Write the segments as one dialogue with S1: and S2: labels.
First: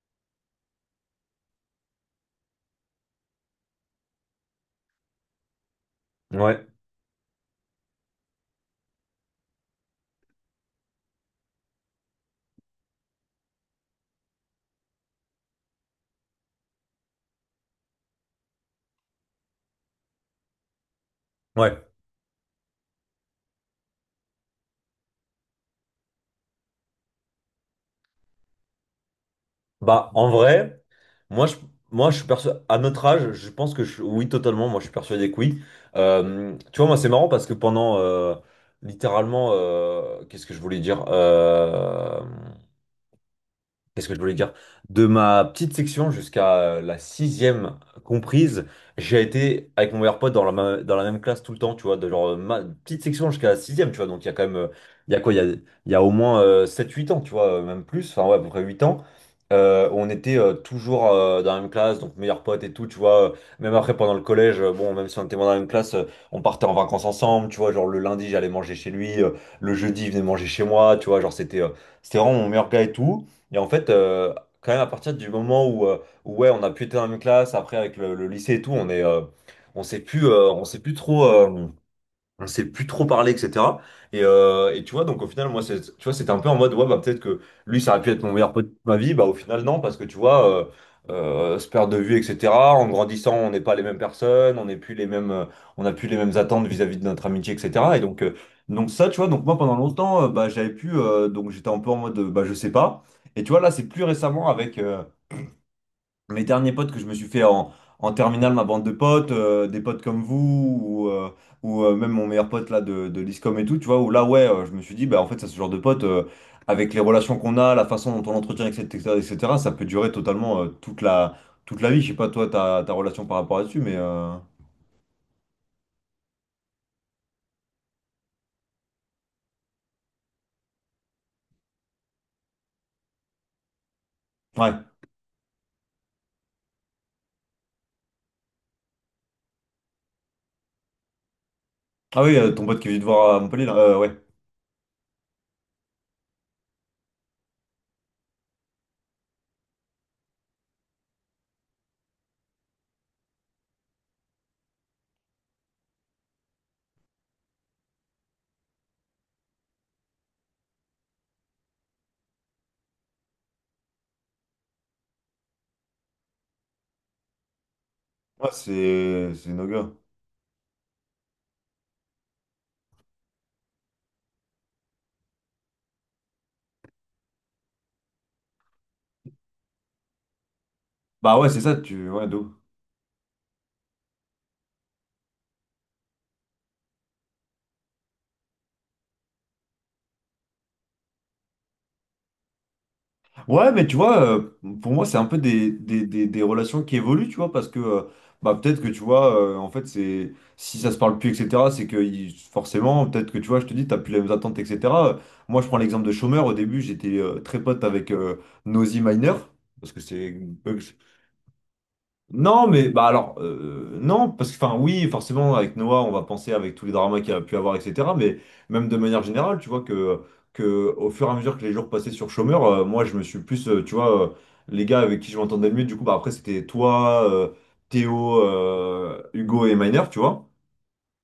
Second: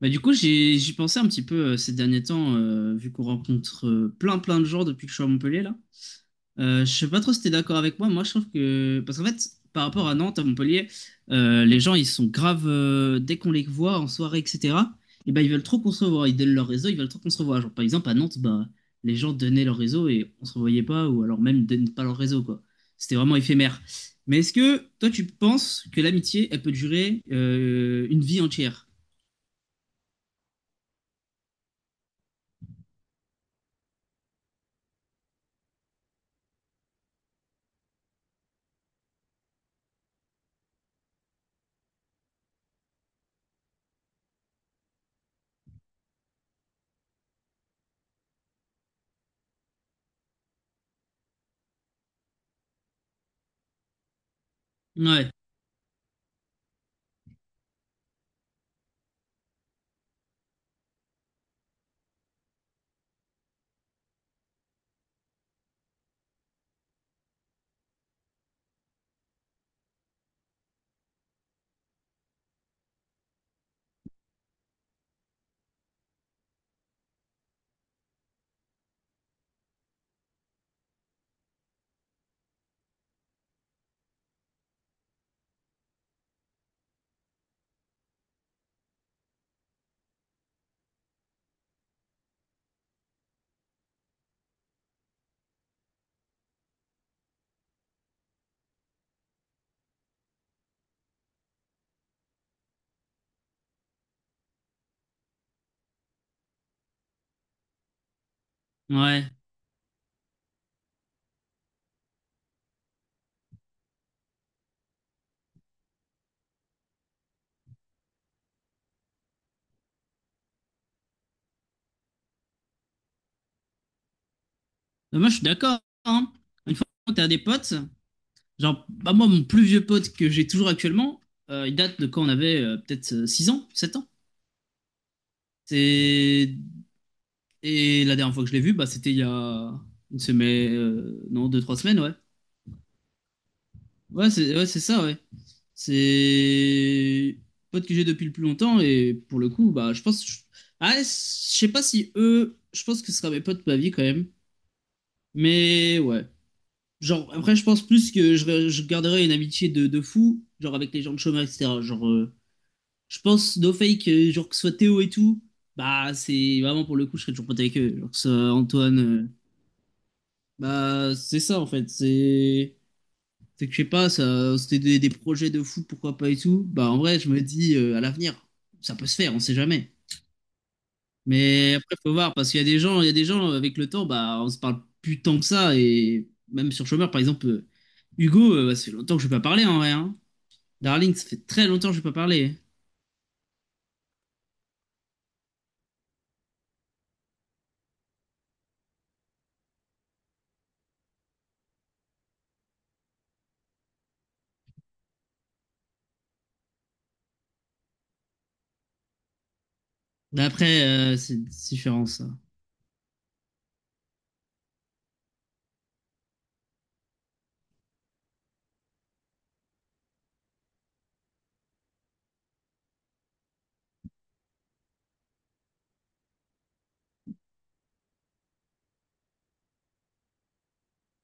S1: Bah, du coup, j'y pensais un petit peu ces derniers temps, vu qu'on rencontre plein de gens depuis que je suis à Montpellier là.
S2: Ouais,
S1: Je sais pas trop si t'es d'accord avec moi. Moi, je trouve que parce qu'en fait, par rapport à Nantes, à Montpellier, les gens ils sont graves dès qu'on les voit en soirée, etc. Et ben ils veulent trop qu'on se revoie. Ils donnent leur réseau, ils veulent trop qu'on se revoie. Genre par exemple à Nantes, bah les gens donnaient leur réseau et on se revoyait pas, ou alors même ils
S2: ouais.
S1: donnaient pas leur réseau quoi. C'était vraiment éphémère. Mais est-ce que toi tu penses que l'amitié elle peut durer une vie entière?
S2: Bah, en vrai, moi, je, moi, je suis persuadé, à notre âge, je pense oui, totalement, moi, je suis persuadé que oui. Tu vois, moi, c'est marrant parce que littéralement, qu'est-ce que je voulais dire? Qu'est-ce que je voulais dire? De ma petite section jusqu'à la sixième comprise, j'ai été avec mon meilleur pote dans dans la même classe tout le temps, tu vois, de genre ma petite section jusqu'à la sixième, tu vois, donc il y a quand même, il y a
S1: Ouais.
S2: quoi, il y a au moins 7-8 ans, tu vois, même plus, enfin ouais, à peu près 8 ans, on était toujours dans la même classe, donc meilleur pote et tout, tu vois, même après pendant le collège, bon, même si on était moins dans la même classe, on partait en vacances ensemble, tu vois, genre le lundi j'allais manger chez lui, le jeudi il venait manger chez moi, tu vois, genre c'était... c'était vraiment mon meilleur gars et tout. Et en fait, quand même, à partir du moment ouais, on a pu être dans la même classe, après avec le lycée et tout, on sait plus trop. On s'est plus trop parler, etc. Et tu vois, donc au final, tu vois, c'était un peu en mode, ouais, bah peut-être que lui, ça aurait pu être mon meilleur pote de ma vie, bah au final, non, parce que tu vois, se perdre de vue, etc. En grandissant, on n'est pas les mêmes personnes, on n'est plus les mêmes, on n'a plus les mêmes attentes vis-à-vis de notre amitié, etc. Et donc ça, tu vois, donc moi, pendant longtemps, bah j'avais pu, donc j'étais un peu en mode, bah je sais pas. Et tu vois, là, c'est plus récemment avec, mes derniers potes que je me suis fait en terminale, ma bande de potes,
S1: Ouais.
S2: des potes comme vous, ou même mon meilleur pote là de l'ISCOM et tout, tu vois, où là, ouais, je me suis dit, bah en fait, ça, ce genre de potes, avec les relations qu'on a, la façon dont on l'entretient, etc., etc., ça peut durer totalement toute toute la vie. Je sais pas, toi, ta relation par rapport à dessus, mais.
S1: Non, moi, je suis d'accord, hein. Une fois que t'as des potes, genre, bah, moi, mon plus vieux pote que j'ai toujours actuellement, il date de quand on avait peut-être 6 ans, 7 ans.
S2: Ouais.
S1: C'est... Et la dernière fois que je l'ai vu, bah, c'était il y a une semaine, non, deux trois semaines, ouais.
S2: Ah oui, ton pote qui est venu te voir à Montpellier, là, ouais.
S1: Ouais, c'est ça, ouais. C'est pote que j'ai depuis le plus longtemps et pour le coup, bah, je pense. Je- Ah, je sais pas si eux, je pense que ce sera mes potes de ma vie quand même. Mais ouais. Genre, après, je pense plus que je garderai une amitié de fou, genre avec les gens de chômage, etc. Genre, je pense, no fake, genre que ce soit Théo et tout, bah, c'est vraiment pour le coup, je serais toujours pote avec eux. Genre que ce
S2: Ouais,
S1: soit Antoine,
S2: C'est nos gars.
S1: bah, c'est ça en fait. C'est que je sais pas, ça, c'était des projets de fou, pourquoi pas et tout. Bah, en vrai, je me dis à l'avenir, ça peut se faire, on sait jamais.
S2: Bah ouais, c'est
S1: Mais
S2: ça,
S1: après,
S2: tu.
S1: faut
S2: Ouais,
S1: voir, parce
S2: d'où?
S1: qu'il y a des gens, il y a des gens avec le temps, bah, on se parle plus tant que ça, et même sur chômeur, par exemple. Hugo, bah, ça fait longtemps que je vais pas parler en vrai, hein. Darling, ça fait très longtemps que je n'ai pas parlé.
S2: Ouais, mais tu vois, pour moi, c'est un peu des relations qui évoluent, tu vois, parce que bah, peut-être que tu vois, en fait, c'est si ça se parle plus, etc., c'est que forcément, peut-être que tu vois, je te dis, t'as plus les mêmes attentes, etc. Moi, je prends l'exemple de Chômeur. Au début, j'étais très pote avec Nosy Minor, parce que c'est eux,
S1: D'après, c'est différent, ça.
S2: non, mais bah alors non, parce que enfin oui, forcément avec Noah, on va penser avec tous les dramas qu'il a pu avoir, etc. Mais même de manière générale, tu vois que au fur et à mesure que les jours passaient sur Chômeur, moi je me suis plus, les gars avec qui je m'entendais le mieux, du coup bah après c'était toi, Théo, Hugo et Miner, tu vois.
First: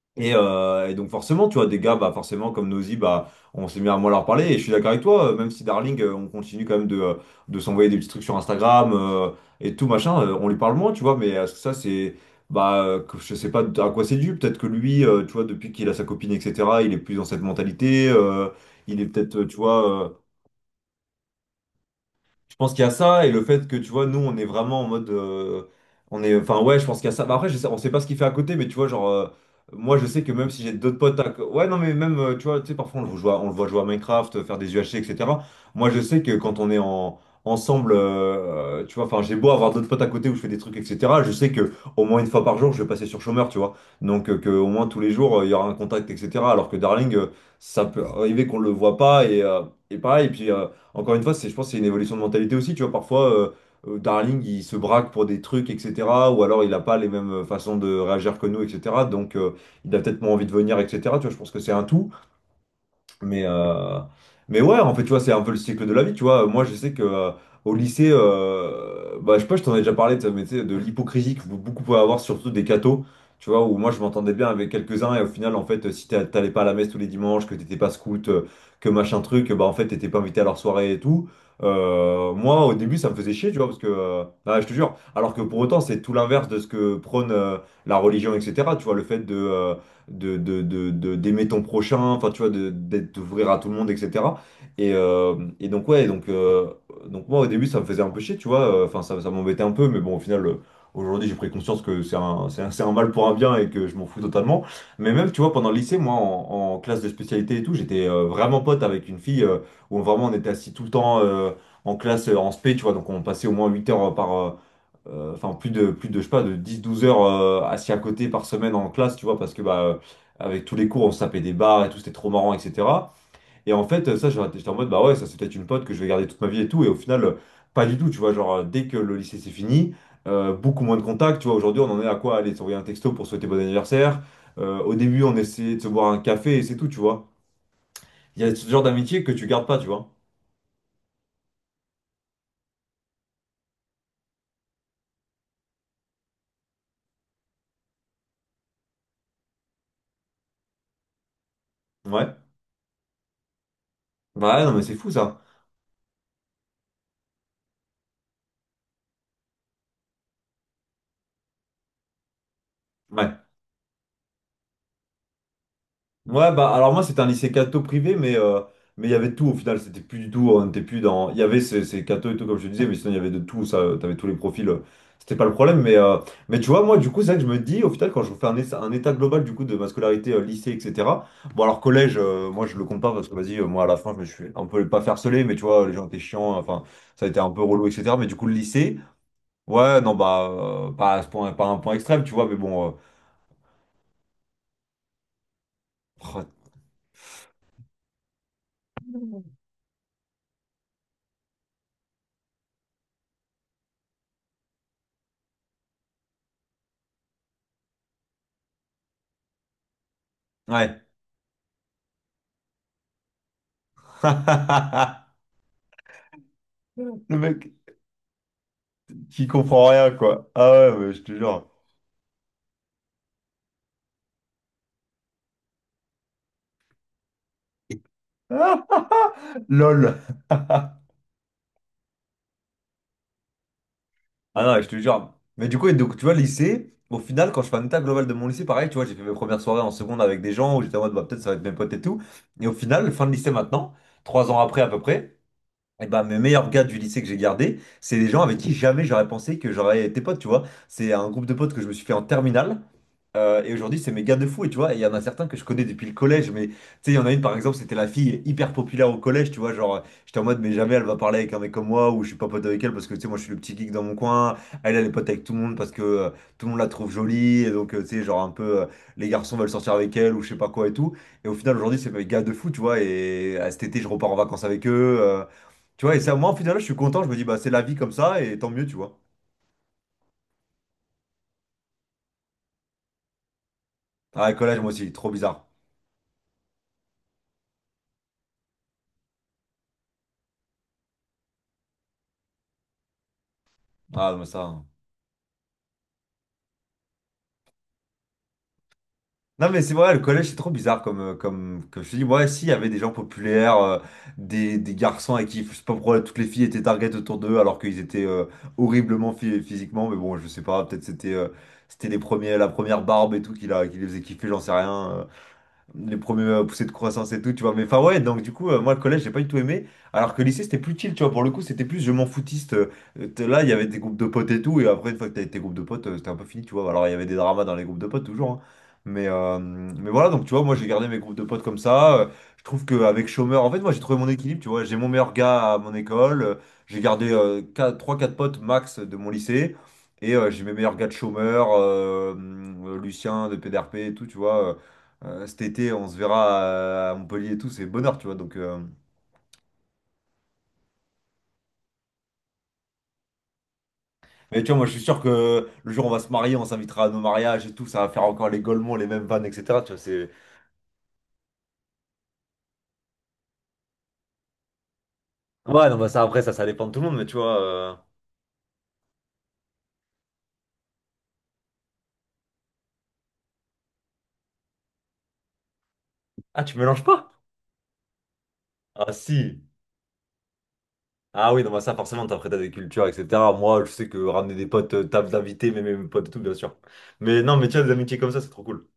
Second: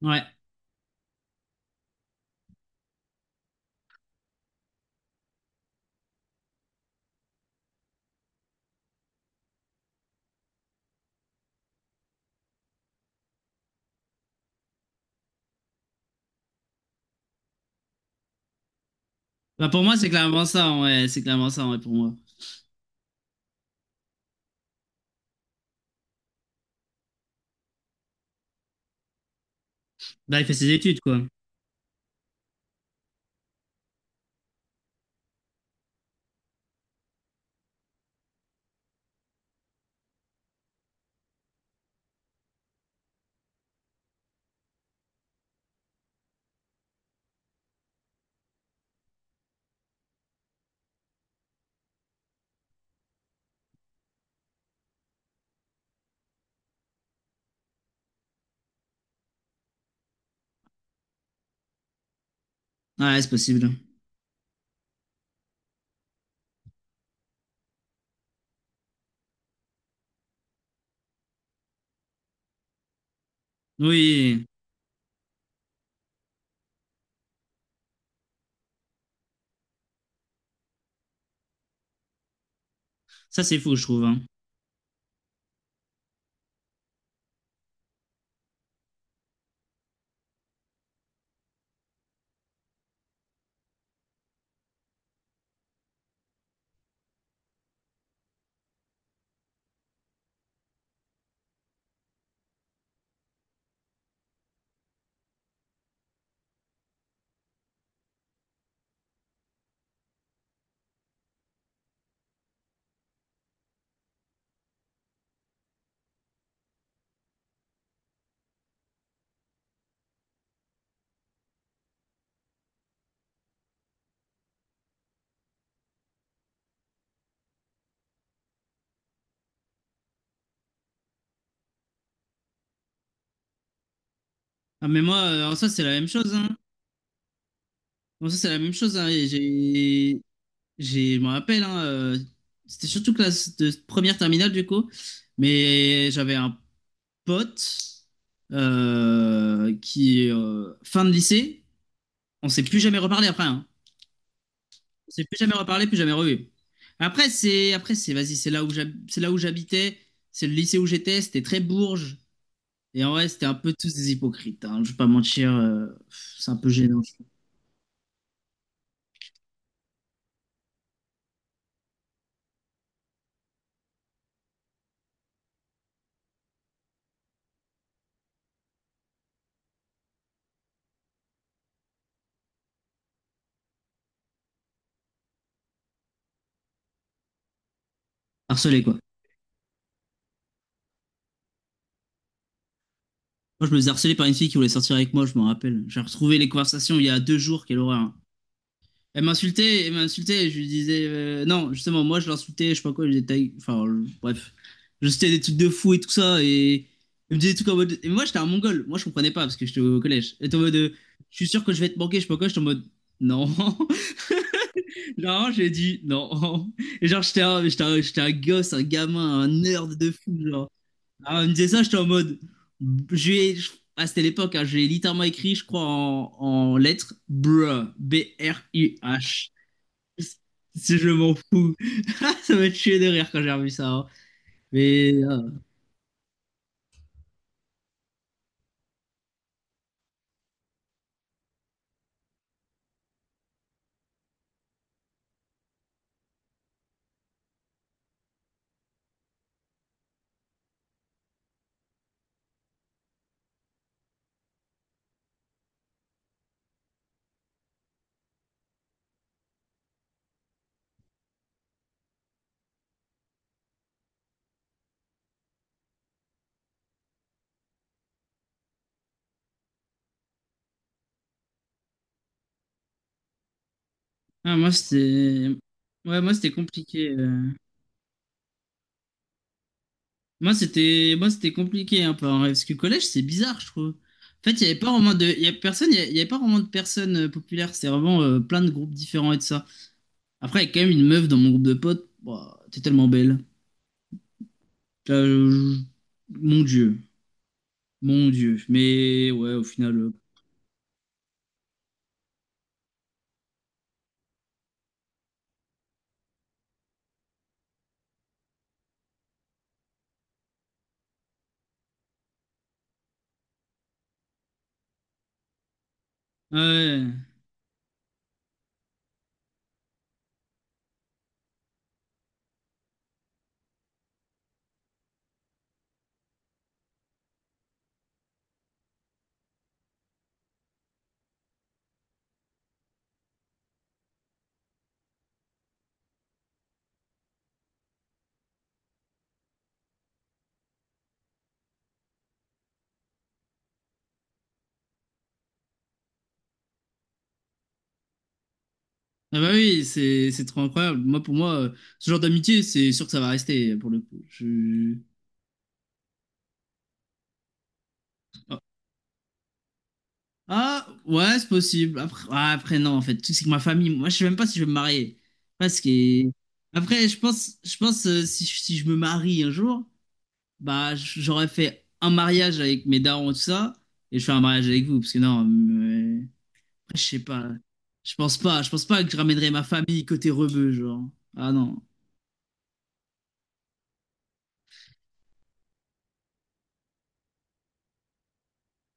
S1: Ouais.
S2: Et donc forcément, tu vois, des gars, bah forcément comme Nosy, bah on s'est mis à moins leur parler. Et je suis d'accord avec toi, même si Darling, on continue quand même de s'envoyer des petits trucs sur Instagram et tout machin, on lui parle moins, tu vois. Mais ça, c'est bah je sais pas à quoi c'est dû. Peut-être que lui, tu vois, depuis qu'il a sa copine, etc., il est plus dans cette mentalité. Il est peut-être, tu
S1: Bah, pour moi,
S2: vois.
S1: c'est clairement ça, ouais. C'est clairement ça, ouais, pour moi.
S2: Je pense qu'il y a ça et le fait que tu vois, nous on est vraiment en mode. On est, enfin ouais, je pense qu'il y a ça. Bah, après, on sait pas ce qu'il fait à côté, mais tu vois, genre, moi je sais que
S1: Bah, il
S2: même
S1: fait
S2: si
S1: ses
S2: j'ai d'autres
S1: études,
S2: potes
S1: quoi.
S2: à... Ouais, non, mais même, tu vois, tu sais, parfois on le voit jouer à Minecraft, faire des UHC, etc. Moi je sais que quand on est ensemble, tu vois, enfin j'ai beau avoir d'autres potes à côté où je fais des trucs, etc. Je sais que au moins une fois par jour je vais passer sur chômeur, tu vois. Donc que au moins tous les jours il y aura un contact, etc. Alors que Darling, ça peut arriver qu'on le voit pas et, et pareil, et puis. Encore une fois, c'est, je pense que c'est une évolution de mentalité aussi. Tu vois, parfois, Darling, il se braque pour des trucs, etc. Ou alors, il n'a pas les mêmes façons de réagir que nous, etc. Donc, il a peut-être moins envie de venir, etc. Tu vois, je pense que c'est un tout.
S1: Ouais, c'est
S2: Mais,
S1: possible.
S2: euh, mais ouais, en fait, tu vois, c'est un peu le cycle de la vie, tu vois. Moi, je sais que au lycée, bah, je sais pas, je t'en ai déjà parlé, tu sais, mais tu sais, de l'hypocrisie que beaucoup pouvaient avoir, surtout des cathos, tu vois, où moi, je m'entendais bien
S1: Oui,
S2: avec quelques-uns, et au final, en fait, si t'allais pas à la messe tous les dimanches, que t'étais pas scout, que machin truc, bah, en fait, t'étais pas invité à leur soirée et tout. Moi, au début, ça me faisait
S1: ça,
S2: chier, tu
S1: c'est
S2: vois,
S1: fou,
S2: parce
S1: je
S2: que,
S1: trouve, hein.
S2: ah, je te jure, alors que pour autant, c'est tout l'inverse de ce que prône la religion, etc., tu vois, le fait de. De- d'aimer ton prochain, enfin tu vois, d'être, d'ouvrir à tout le monde, etc. Et donc ouais, donc moi au début ça me faisait un peu chier, tu vois, enfin ça m'embêtait un peu, mais bon au final aujourd'hui j'ai pris conscience que c'est un mal pour un bien et que je m'en fous totalement. Mais même tu vois, pendant le lycée, moi en classe de spécialité et tout, j'étais vraiment pote avec une fille où vraiment on était assis tout le temps. En classe en spé, tu vois, donc on passait au moins 8 heures enfin plus de je sais pas de dix douze heures assis à côté par semaine en classe tu vois parce que bah avec tous les cours on se tapait des barres et tout c'était trop marrant etc et en fait ça j'étais en mode bah ouais ça c'est peut-être une pote que je vais garder toute ma vie et tout et au final pas du tout tu vois genre dès que le lycée c'est fini beaucoup moins de contacts tu vois aujourd'hui on en est à quoi aller s'envoyer un texto pour souhaiter bon anniversaire.
S1: Ah,
S2: Au
S1: mais moi,
S2: début on
S1: en soi,
S2: essayait de
S1: c'est
S2: se
S1: la même
S2: boire un
S1: chose, hein.
S2: café et c'est tout tu vois
S1: En soi,
S2: il y
S1: c'est
S2: a
S1: la
S2: ce
S1: même
S2: genre
S1: chose, hein.
S2: d'amitié
S1: Et
S2: que tu gardes pas tu vois
S1: J'ai, je me rappelle, hein, c'était surtout classe de première terminale, du coup. Mais j'avais un pote qui, fin de lycée,
S2: ouais
S1: on s'est plus jamais reparlé après, hein.
S2: bah ouais, non mais c'est fou
S1: C'est plus
S2: ça.
S1: jamais reparlé, plus jamais revu. Après, c'est, vas-y, c'est là où j'habitais, c'est le lycée où j'étais, c'était très bourge. Et en vrai,
S2: Ouais.
S1: c'était un peu tous des hypocrites, hein, je vais pas mentir, pff, c'est
S2: Ouais,
S1: un peu
S2: bah alors moi
S1: gênant, je
S2: c'était un
S1: trouve.
S2: lycée catho privé, mais il y avait tout au final, c'était plus du tout, on était plus dans. Il y avait ces cathos et tout, comme je te disais, mais sinon il y avait de tout, ça, t'avais tous les profils, c'était pas le problème. Mais tu vois, moi du coup, c'est vrai que je me dis, au final, quand je fais un état global du coup de ma scolarité, lycée, etc. Bon, alors collège, moi je le compte pas parce que vas-y, moi à la fin, je me suis un peu pas farcelé, mais tu vois, les gens étaient chiants, enfin, ça a été un peu relou, etc. Mais du coup, le
S1: Harcelé, quoi.
S2: lycée, ouais, non, bah, pas à ce point, pas à un point extrême, tu vois, mais bon,
S1: Moi, je me faisais harceler par une fille qui voulait sortir avec moi, je m'en rappelle. J'ai retrouvé
S2: oh,
S1: les conversations il y a deux jours, quelle horreur, hein. Elle m'insultait, je lui disais non, justement, moi je l'insultais, je sais pas quoi, je disais ta gueule, bref, je citais des trucs de fou et tout ça, et elle me disait des trucs en mode. Et moi j'étais un mongol, moi je comprenais pas parce que j'étais au collège. Elle était en mode,
S2: ouais.
S1: je suis sûr que je vais te manquer, je sais pas quoi, j'étais en mode non, genre j'ai dit non, et genre
S2: Le
S1: j'étais
S2: mec.
S1: j'étais j'étais un gosse, un gamin,
S2: Qui
S1: un
S2: comprend
S1: nerd
S2: rien,
S1: de fou,
S2: quoi.
S1: genre.
S2: Ah ouais, mais je te
S1: Alors, elle me
S2: jure.
S1: disait ça, j'étais en mode, je lui ai- je- ah c'était l'époque, hein, je l'ai littéralement écrit, je crois en lettres, bruh,
S2: Ah,
S1: B-R-U-H.
S2: lol.
S1: Si je m'en fous. Ça m'a tué de rire quand j'ai revu ça, hein.
S2: Ah non, je te
S1: Mais
S2: jure.
S1: ah,
S2: Mais du coup, et donc, tu vois, lycée, au final, quand je fais un état global de mon lycée, pareil, tu vois, j'ai fait mes premières soirées en seconde avec des gens où j'étais en mode, bah, peut-être ça va être mes potes et tout. Et au final, fin de lycée maintenant, trois ans après à peu près, et bah, mes meilleurs gars du lycée que j'ai gardé, c'est des gens avec qui jamais j'aurais pensé que j'aurais été pote, tu vois. C'est un groupe de potes que je me suis fait en terminale. Et aujourd'hui, c'est mes gars de fou, et tu vois, et il y en a certains que je connais depuis le collège, mais tu sais, il y en a une par exemple, c'était la fille hyper populaire au collège, tu vois, genre, j'étais en mode, mais jamais elle va parler avec un mec comme moi, ou je suis pas pote avec elle parce que tu sais, moi je suis le petit geek dans mon coin, elle, elle est pote avec tout le monde parce que tout le monde la trouve jolie, et donc, tu sais, genre un peu, les garçons veulent sortir avec elle, ou je sais pas quoi et tout, et au final, aujourd'hui, c'est mes gars de fou, tu vois, et à cet été, je repars en
S1: ah,
S2: vacances
S1: moi
S2: avec eux, euh,
S1: c'était
S2: tu vois, et
S1: Ouais, moi
S2: ça,
S1: c'était
S2: moi, au final, je suis
S1: compliqué,
S2: content, je me
S1: euh.
S2: dis, bah, c'est la vie comme ça, et tant mieux, tu vois.
S1: Moi c'était compliqué un peu en vrai, parce que collège c'est bizarre, je trouve. En
S2: Ah,
S1: fait,
S2: le
S1: il y
S2: collège,
S1: avait
S2: moi
S1: pas
S2: aussi,
S1: vraiment de
S2: trop
S1: il y a
S2: bizarre.
S1: personne, il y avait pas vraiment de personnes populaires, c'était vraiment plein de groupes différents et tout ça. Après, il y a quand même une meuf dans mon groupe de potes. Bah t'es tellement belle.
S2: Ah, mais ça, hein.
S1: Là, je- Mon Dieu, mon Dieu. Mais ouais, au
S2: Non mais c'est
S1: final
S2: vrai, le collège c'est trop bizarre comme, comme, comme je te dis, ouais si, il y avait des gens populaires, des garçons avec qui, je sais pas pourquoi, toutes les filles étaient target autour d'eux alors qu'ils étaient horriblement physiquement, mais bon je sais pas, peut-être c'était c'était les premiers, la première barbe et tout qui, qui les faisait kiffer, j'en sais rien. Les premiers poussées de
S1: ouais.
S2: croissance et tout, tu vois. Mais enfin, ouais, donc du coup, moi, le collège, j'ai pas du tout aimé. Alors que le lycée, c'était plus chill, tu vois. Pour le coup, c'était plus je m'en foutiste. T'es là, il y avait des groupes de potes et tout. Et après, une fois que t'avais tes groupes de potes, c'était un peu fini, tu vois. Alors, il y avait des dramas dans les groupes de potes, toujours, hein. Mais voilà, donc tu vois, moi, j'ai gardé mes groupes de potes comme ça. Je trouve qu'avec chômeur, en fait, moi, j'ai trouvé mon équilibre, tu vois. J'ai mon meilleur gars à mon école. J'ai gardé trois quatre potes max de mon lycée. Et j'ai mes meilleurs gars de chômeur, Lucien de PDRP et tout, tu vois. Cet été, on se verra à Montpellier et tout, c'est bonheur, tu vois. Donc, euh.
S1: Ah bah oui, c'est trop incroyable. Moi, pour moi, ce genre d'amitié, c'est sûr que ça va rester pour le coup.
S2: Mais tu vois, moi, je
S1: Je-
S2: suis sûr que le jour où on va se marier, on s'invitera à nos mariages et tout, ça va faire encore les Golemons, les mêmes vannes, etc. Tu vois, c'est...
S1: Ah ouais, c'est possible. Après, ah, après non, en fait, Le truc, c'est que ma famille, moi, je sais même pas si je vais me marier. Parce
S2: Ouais,
S1: que
S2: non, bah ça, après, ça dépend de tout le
S1: après,
S2: monde, mais tu vois...
S1: je
S2: euh.
S1: pense si si je me marie un jour, bah j'aurais fait un mariage avec mes darons et tout ça, et je fais un mariage avec vous, parce que non, mais...
S2: Ah, tu
S1: après, je
S2: mélanges
S1: sais
S2: pas?
S1: pas. Je pense pas que
S2: Ah,
S1: je ramènerai ma
S2: si.
S1: famille côté rebeu, genre.
S2: Ah
S1: Ah
S2: oui, non, bah
S1: non.
S2: ça, forcément, t'apprêtes à des cultures, etc. Moi, je sais que ramener des potes, table d'invités, mais mes potes et tout, bien sûr. Mais non, mais tu vois, des amitiés comme ça, c'est trop cool.